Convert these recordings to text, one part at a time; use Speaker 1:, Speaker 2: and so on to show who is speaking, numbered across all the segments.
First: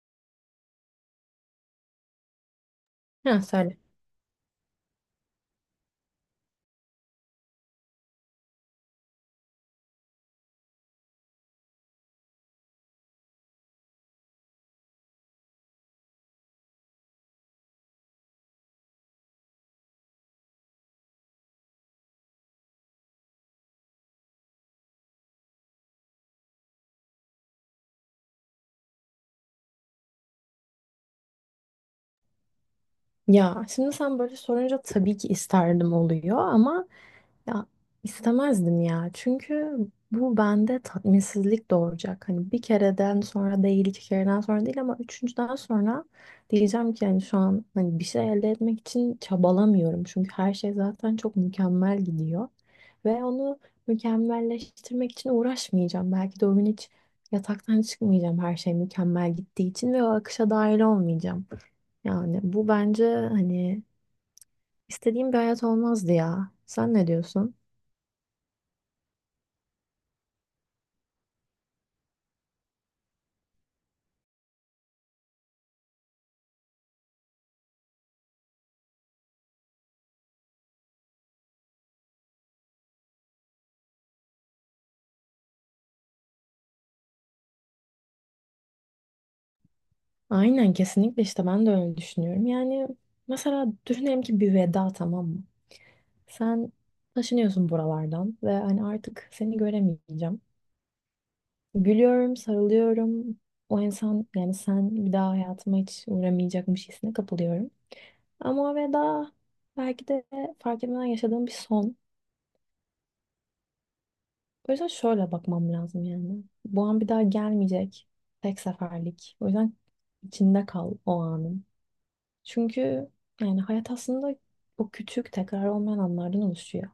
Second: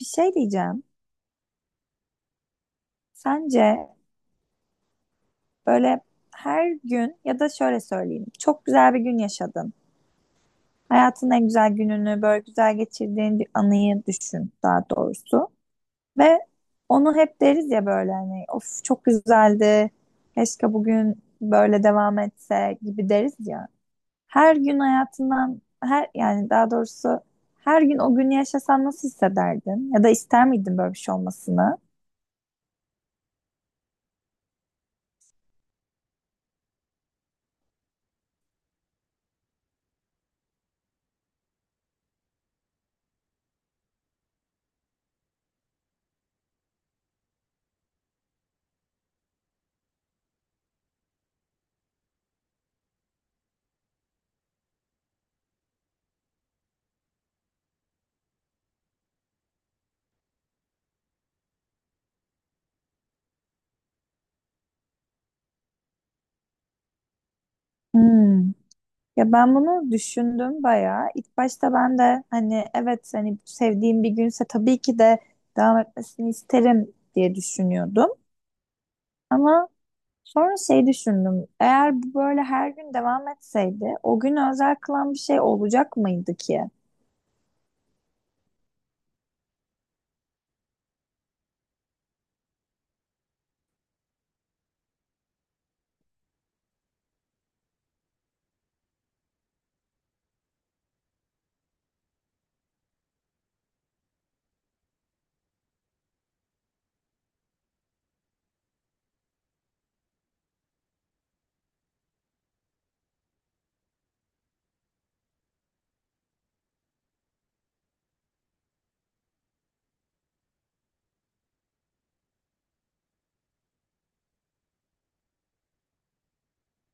Speaker 1: Bir şey diyeceğim.
Speaker 2: Ha,
Speaker 1: Sence
Speaker 2: söyle.
Speaker 1: böyle her gün ya da şöyle söyleyeyim. Çok güzel bir gün yaşadın. Hayatın en güzel gününü böyle güzel geçirdiğin bir anıyı düşün, daha doğrusu. Ve onu hep deriz ya, böyle hani of, çok güzeldi. Keşke bugün böyle devam etse gibi deriz ya. Her gün hayatından her, yani daha doğrusu her gün o günü yaşasan nasıl hissederdin? Ya da ister miydin böyle bir şey olmasını?
Speaker 2: Ya şimdi sen böyle sorunca tabii ki isterdim oluyor ama... Ya istemezdim ya. Çünkü bu bende tatminsizlik doğuracak. Hani bir kereden sonra değil, iki kereden sonra değil, ama üçüncüden sonra diyeceğim ki hani şu an hani bir şey elde etmek için çabalamıyorum. Çünkü her şey zaten çok mükemmel gidiyor. Ve onu mükemmelleştirmek için uğraşmayacağım. Belki de o gün hiç yataktan çıkmayacağım, her şey mükemmel gittiği için ve o akışa dahil olmayacağım. Yani bu bence hani istediğim bir hayat olmazdı ya. Sen ne diyorsun?
Speaker 1: Hmm. Ya ben bunu düşündüm bayağı. İlk başta ben de hani evet, hani sevdiğim bir günse tabii ki de devam etmesini isterim diye düşünüyordum. Ama sonra şey düşündüm. Eğer bu böyle her gün devam etseydi o gün özel kılan bir şey olacak mıydı ki?
Speaker 2: Aynen, kesinlikle işte ben de öyle düşünüyorum. Yani mesela düşünelim ki bir veda, tamam mı? Sen taşınıyorsun buralardan ve hani artık seni göremeyeceğim. Gülüyorum, sarılıyorum. O insan, yani sen bir daha hayatıma hiç uğramayacakmış hissine kapılıyorum. Ama o veda belki de fark etmeden yaşadığım bir son. O yüzden şöyle bakmam lazım yani. Bu an bir daha gelmeyecek. Tek seferlik. O yüzden içinde kal o anın. Çünkü yani hayat aslında o küçük tekrar olmayan anlardan oluşuyor.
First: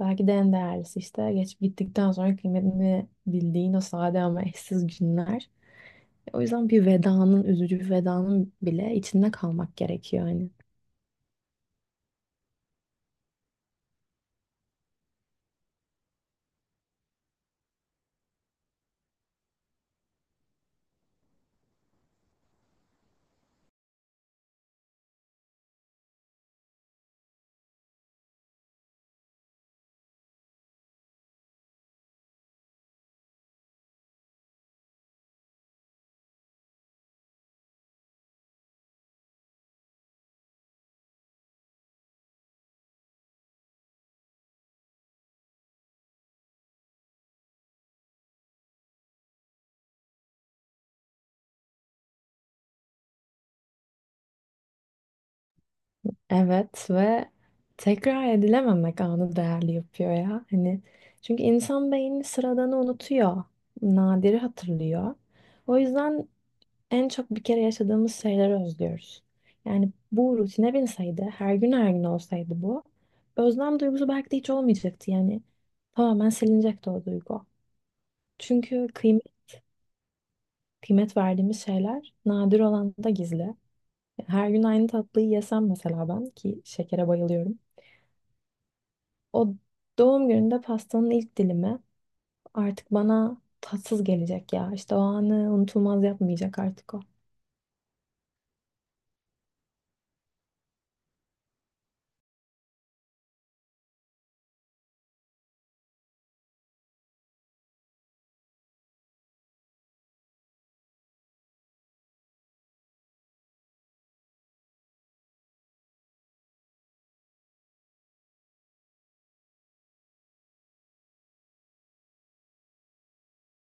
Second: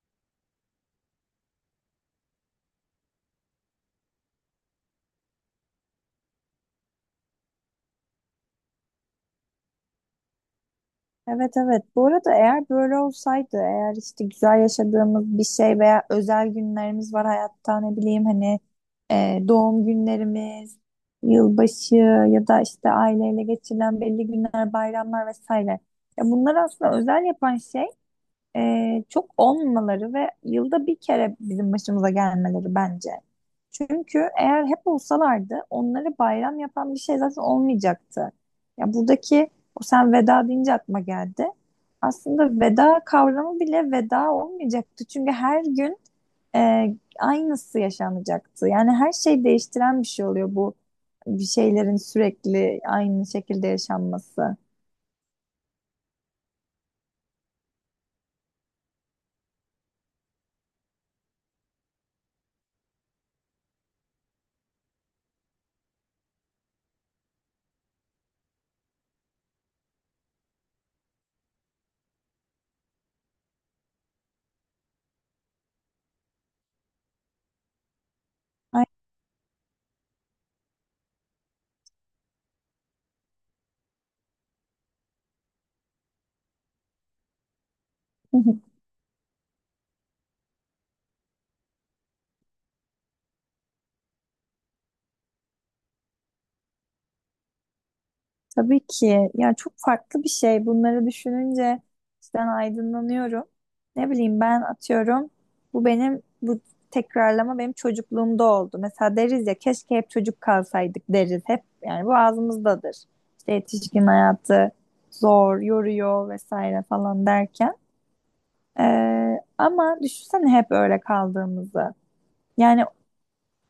Speaker 2: Belki de en değerlisi işte geçip gittikten sonra kıymetini bildiğin o sade ama eşsiz günler. O yüzden bir vedanın, üzücü bir vedanın bile içinde kalmak gerekiyor hani.
Speaker 1: Evet, evet. Bu arada eğer böyle olsaydı, eğer işte güzel yaşadığımız bir şey veya özel günlerimiz var hayatta, ne bileyim, hani doğum günlerimiz, yılbaşı ya da işte aileyle geçirilen belli günler, bayramlar vesaire. Ya bunlar aslında özel yapan şey, çok olmamaları ve yılda bir kere bizim başımıza gelmeleri bence. Çünkü eğer hep olsalardı onları bayram yapan bir şey zaten olmayacaktı. Ya buradaki, o sen veda deyince aklıma geldi. Aslında veda kavramı bile veda olmayacaktı. Çünkü her gün e, aynısı yaşanacaktı. Yani her şey değiştiren bir şey oluyor bu, bir şeylerin sürekli aynı şekilde yaşanması.
Speaker 2: Evet ve tekrar edilememek anı değerli yapıyor ya. Hani çünkü insan beyni sıradanı unutuyor, nadiri hatırlıyor. O yüzden en çok bir kere yaşadığımız şeyleri özlüyoruz. Yani bu rutine binseydi, her gün her gün olsaydı bu, özlem duygusu belki de hiç olmayacaktı. Yani tamamen silinecekti o duygu.
Speaker 1: Ay-
Speaker 2: Çünkü kıymet, kıymet verdiğimiz şeyler nadir olan da gizli. Her gün aynı tatlıyı yesem, mesela ben ki şekere bayılıyorum. O doğum gününde pastanın ilk dilimi artık bana tatsız gelecek ya. İşte o anı unutulmaz yapmayacak artık o.
Speaker 1: Tabii ki. Yani çok farklı bir şey. Bunları düşününce cidden aydınlanıyorum. Ne bileyim, ben atıyorum. Bu benim, bu tekrarlama benim çocukluğumda oldu. Mesela deriz ya, keşke hep çocuk kalsaydık deriz. Hep, yani bu ağzımızdadır. İşte yetişkin hayatı zor, yoruyor vesaire falan derken. Ama düşünsene hep öyle kaldığımızı. Yani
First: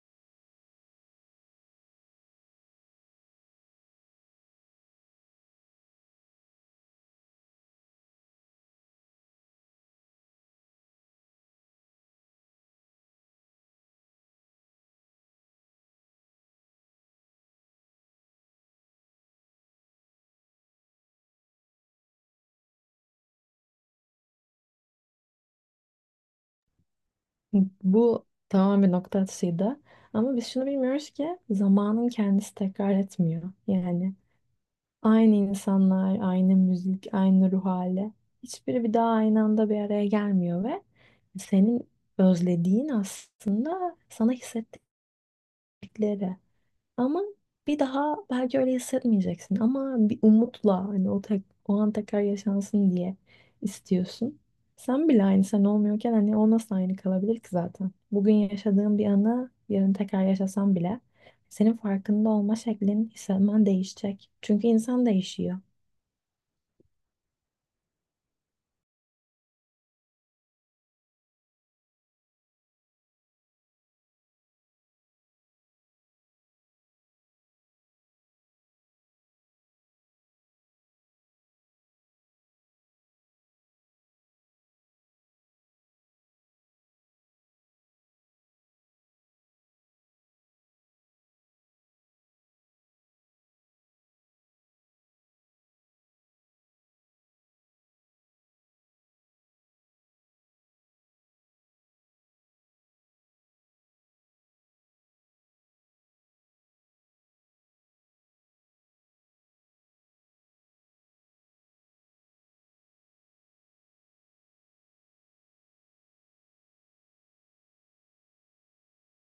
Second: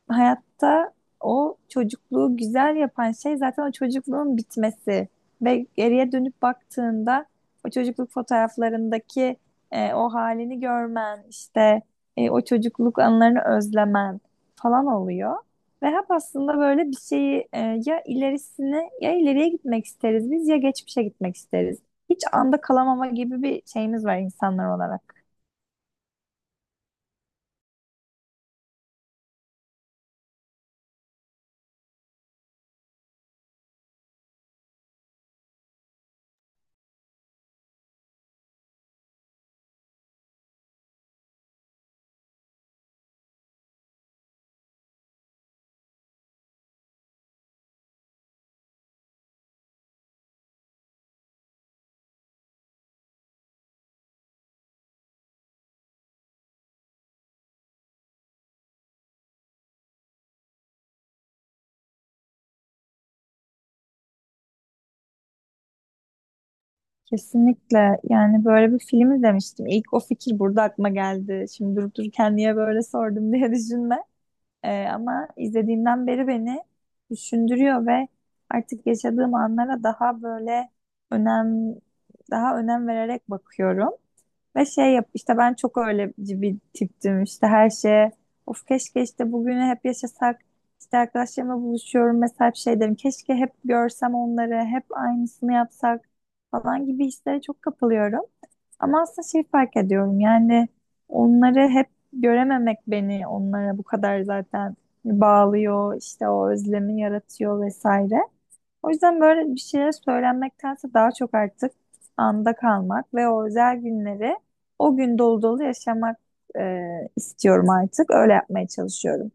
Speaker 1: hayatta o çocukluğu güzel yapan şey zaten o çocukluğun bitmesi. Ve geriye dönüp baktığında o çocukluk fotoğraflarındaki o halini görmen, işte o çocukluk anılarını özlemen falan oluyor. Ve hep aslında böyle bir şeyi, ya ilerisine ya ileriye gitmek isteriz biz, ya geçmişe gitmek isteriz. Hiç anda kalamama gibi bir şeyimiz var insanlar olarak.
Speaker 2: Bu tamamen nokta atışıydı. Ama biz şunu bilmiyoruz ki zamanın kendisi tekrar etmiyor. Yani aynı insanlar, aynı müzik, aynı ruh hali. Hiçbiri bir daha aynı anda bir araya gelmiyor ve senin özlediğin aslında sana hissettikleri. Ama bir daha belki öyle hissetmeyeceksin. Ama bir umutla hani o, tek, o an tekrar yaşansın diye istiyorsun. Sen bile aynı sen olmuyorken hani o nasıl aynı kalabilir ki zaten? Bugün yaşadığın bir anı yarın tekrar yaşasan bile senin farkında olma şeklin, hissetmen değişecek. Çünkü insan değişiyor.
Speaker 1: Kesinlikle. Yani böyle bir film izlemiştim. İlk o fikir burada aklıma geldi. Şimdi durup dururken niye böyle sordum diye düşünme. Ama izlediğimden beri beni düşündürüyor ve artık yaşadığım anlara daha böyle önem daha önem vererek bakıyorum. Ve şey yap, işte ben çok öyle bir tiptim, işte her şeye of, keşke işte bugünü hep yaşasak, işte arkadaşlarımla buluşuyorum mesela, hep şey derim keşke hep görsem onları, hep aynısını yapsak falan gibi hislere çok kapılıyorum. Ama aslında şey fark ediyorum, yani onları hep görememek beni onlara bu kadar zaten bağlıyor, işte o özlemi yaratıyor vesaire. O yüzden böyle bir şeyler söylenmektense daha çok artık anda kalmak ve o özel günleri o gün dolu dolu yaşamak, e, istiyorum artık. Öyle yapmaya çalışıyorum.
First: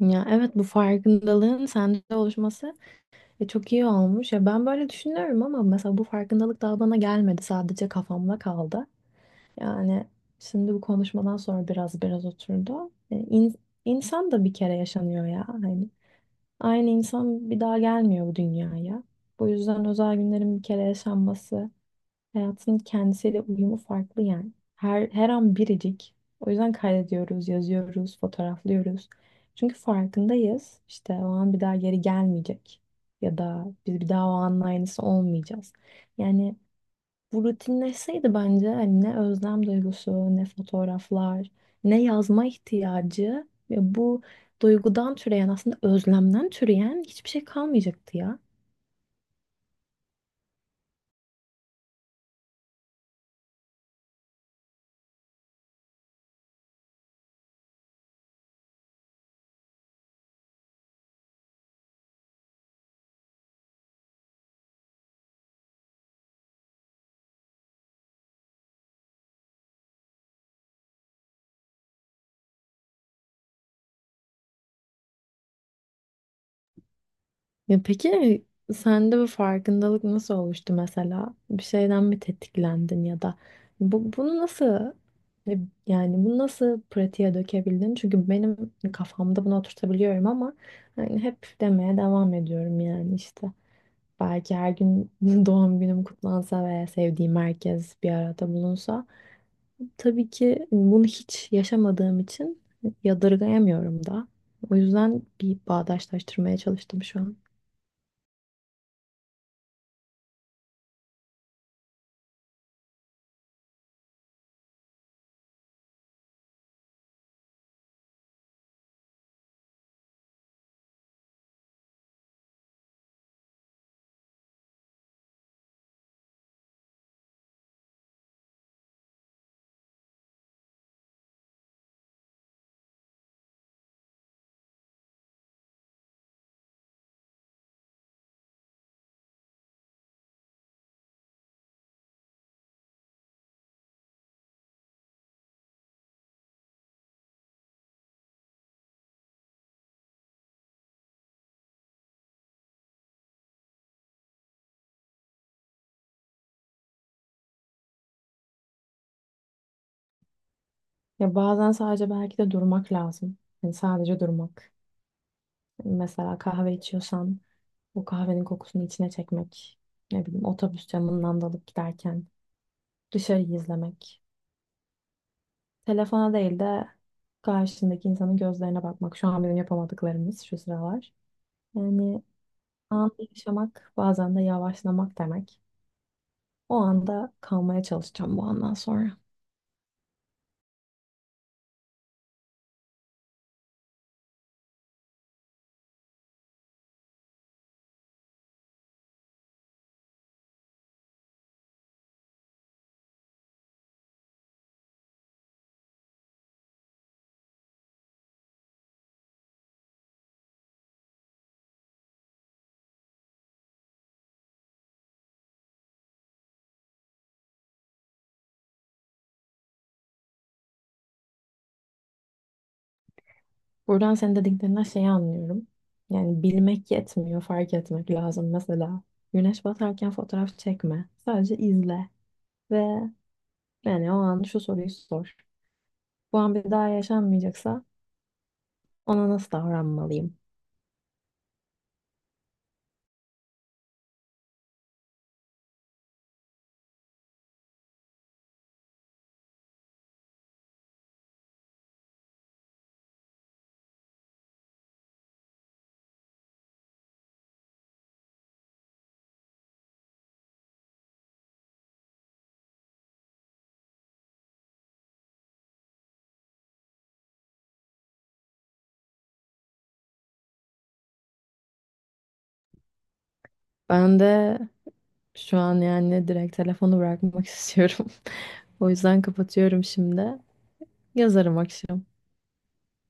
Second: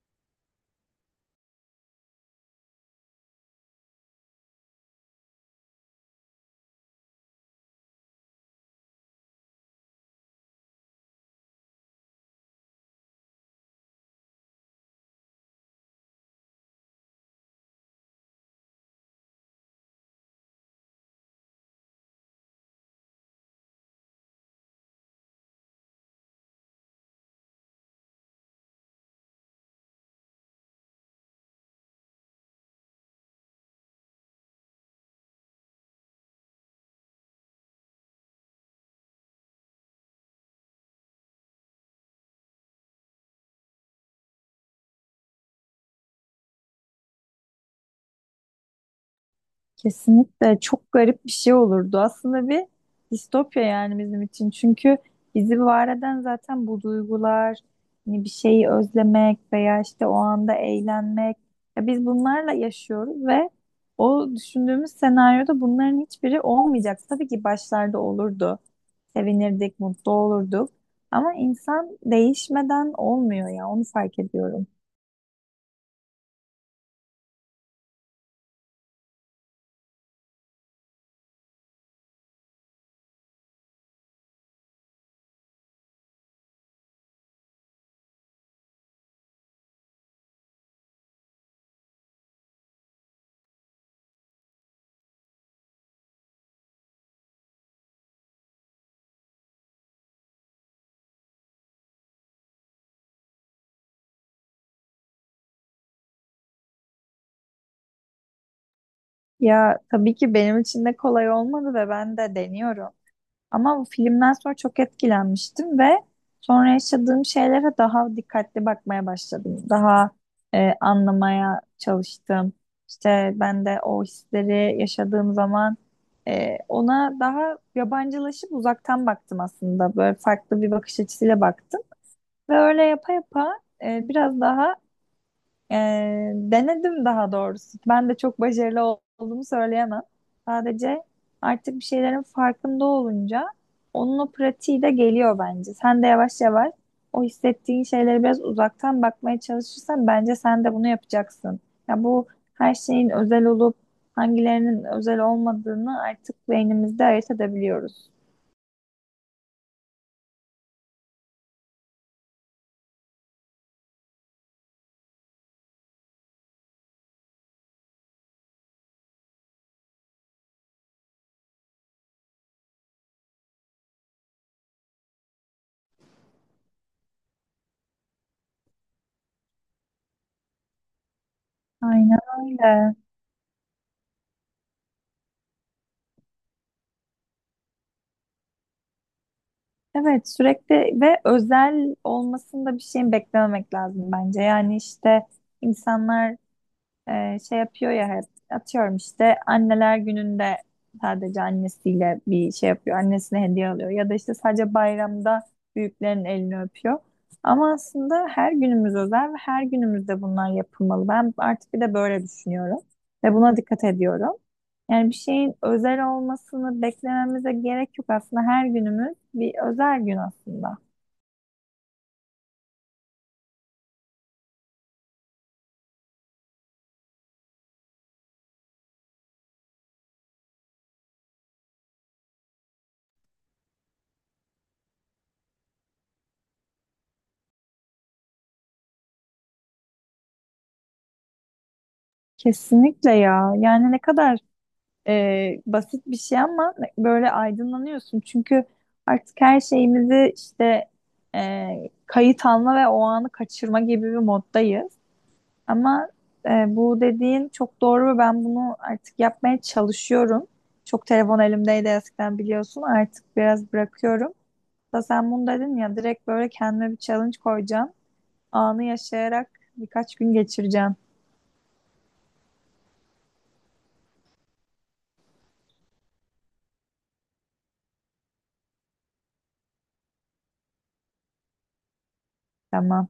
Speaker 2: Ya evet, bu farkındalığın sende oluşması çok iyi olmuş. Ya ben böyle düşünüyorum ama mesela bu farkındalık daha bana gelmedi. Sadece kafamda kaldı. Yani şimdi bu konuşmadan sonra biraz oturdu. İnsan da bir kere yaşanıyor ya. Hani aynı insan bir daha gelmiyor bu dünyaya. Bu yüzden özel günlerin bir kere yaşanması, hayatın kendisiyle uyumu farklı yani. Her, her an biricik. O yüzden kaydediyoruz, yazıyoruz, fotoğraflıyoruz. Çünkü farkındayız. İşte o an bir daha geri gelmeyecek. Ya da biz bir daha o anın aynısı olmayacağız. Yani bu rutinleşseydi bence hani ne özlem duygusu, ne fotoğraflar, ne yazma ihtiyacı ve bu duygudan türeyen, aslında özlemden türeyen hiçbir şey kalmayacaktı ya.
Speaker 1: Kesinlikle çok garip bir şey olurdu. Aslında bir distopya yani bizim için. Çünkü bizi var eden zaten bu duygular, hani bir şeyi özlemek veya işte o anda eğlenmek. Ya biz bunlarla yaşıyoruz ve o düşündüğümüz senaryoda bunların hiçbiri olmayacak. Tabii ki başlarda olurdu. Sevinirdik, mutlu olurduk. Ama insan değişmeden olmuyor ya, onu fark ediyorum.
Speaker 2: Ya peki sende bu farkındalık nasıl oluştu mesela? Bir şeyden mi tetiklendin ya da bu, bunu nasıl e, yani bunu nasıl pratiğe dökebildin? Çünkü benim kafamda bunu oturtabiliyorum ama hani hep demeye devam ediyorum yani işte. Belki her gün doğum günüm kutlansa veya sevdiğim herkes bir arada bulunsa. Tabii ki bunu hiç yaşamadığım için yadırgayamıyorum da. O yüzden bir bağdaşlaştırmaya çalıştım şu an.
Speaker 1: Ya tabii ki benim için de kolay olmadı ve ben de deniyorum. Ama bu filmden sonra çok etkilenmiştim ve sonra yaşadığım şeylere daha dikkatli bakmaya başladım. Daha anlamaya çalıştım. İşte ben de o hisleri yaşadığım zaman ona daha yabancılaşıp uzaktan baktım aslında. Böyle farklı bir bakış açısıyla baktım. Ve öyle yapa yapa biraz daha denedim, daha doğrusu. Ben de çok başarılı olduğumu söyleyemem. Sadece artık bir şeylerin farkında olunca onun o pratiği de geliyor bence. Sen de yavaş yavaş o hissettiğin şeylere biraz uzaktan bakmaya çalışırsan bence sen de bunu yapacaksın. Ya bu, her şeyin özel olup hangilerinin özel olmadığını artık beynimizde ayırt edebiliyoruz.
Speaker 2: Ya bazen sadece belki de durmak lazım. Yani sadece durmak. Yani mesela kahve içiyorsan o kahvenin kokusunu içine çekmek. Ne bileyim, otobüs camından dalıp giderken dışarıyı izlemek. Telefona değil de karşındaki insanın gözlerine bakmak. Şu an benim yapamadıklarımız şu sıralar.
Speaker 1: Aynen
Speaker 2: Yani
Speaker 1: öyle.
Speaker 2: anı yaşamak bazen de yavaşlamak demek. O anda kalmaya çalışacağım bu andan sonra.
Speaker 1: Evet, sürekli ve özel olmasında bir şeyin beklememek lazım bence. Yani işte insanlar, şey yapıyor ya hep, atıyorum işte anneler gününde sadece annesiyle bir şey yapıyor. Annesine hediye alıyor ya da işte sadece bayramda büyüklerin elini öpüyor. Ama aslında her günümüz özel ve her günümüzde bunlar yapılmalı. Ben artık bir de böyle düşünüyorum ve buna dikkat ediyorum. Yani bir şeyin özel olmasını beklememize gerek yok aslında. Her günümüz bir özel gün aslında.
Speaker 2: Buradan senin dediklerinden şeyi anlıyorum. Yani bilmek yetmiyor, fark etmek lazım. Mesela güneş batarken fotoğraf çekme. Sadece izle ve yani o an şu soruyu sor. Bu an bir daha yaşanmayacaksa ona nasıl davranmalıyım?
Speaker 1: Kesinlikle ya. Yani ne kadar basit bir şey, ama böyle aydınlanıyorsun. Çünkü artık her şeyimizi işte, e, kayıt alma ve o anı kaçırma gibi bir moddayız. Ama e, bu dediğin çok doğru ve ben bunu artık yapmaya çalışıyorum. Çok telefon elimdeydi eskiden, biliyorsun. Artık biraz bırakıyorum. Da sen bunu dedin ya, direkt böyle kendime bir challenge koyacağım. Anı yaşayarak birkaç gün geçireceğim.
Speaker 2: Ben de şu an yani direkt telefonu bırakmak istiyorum. O yüzden kapatıyorum şimdi. Yazarım akşam.
Speaker 1: Tamam.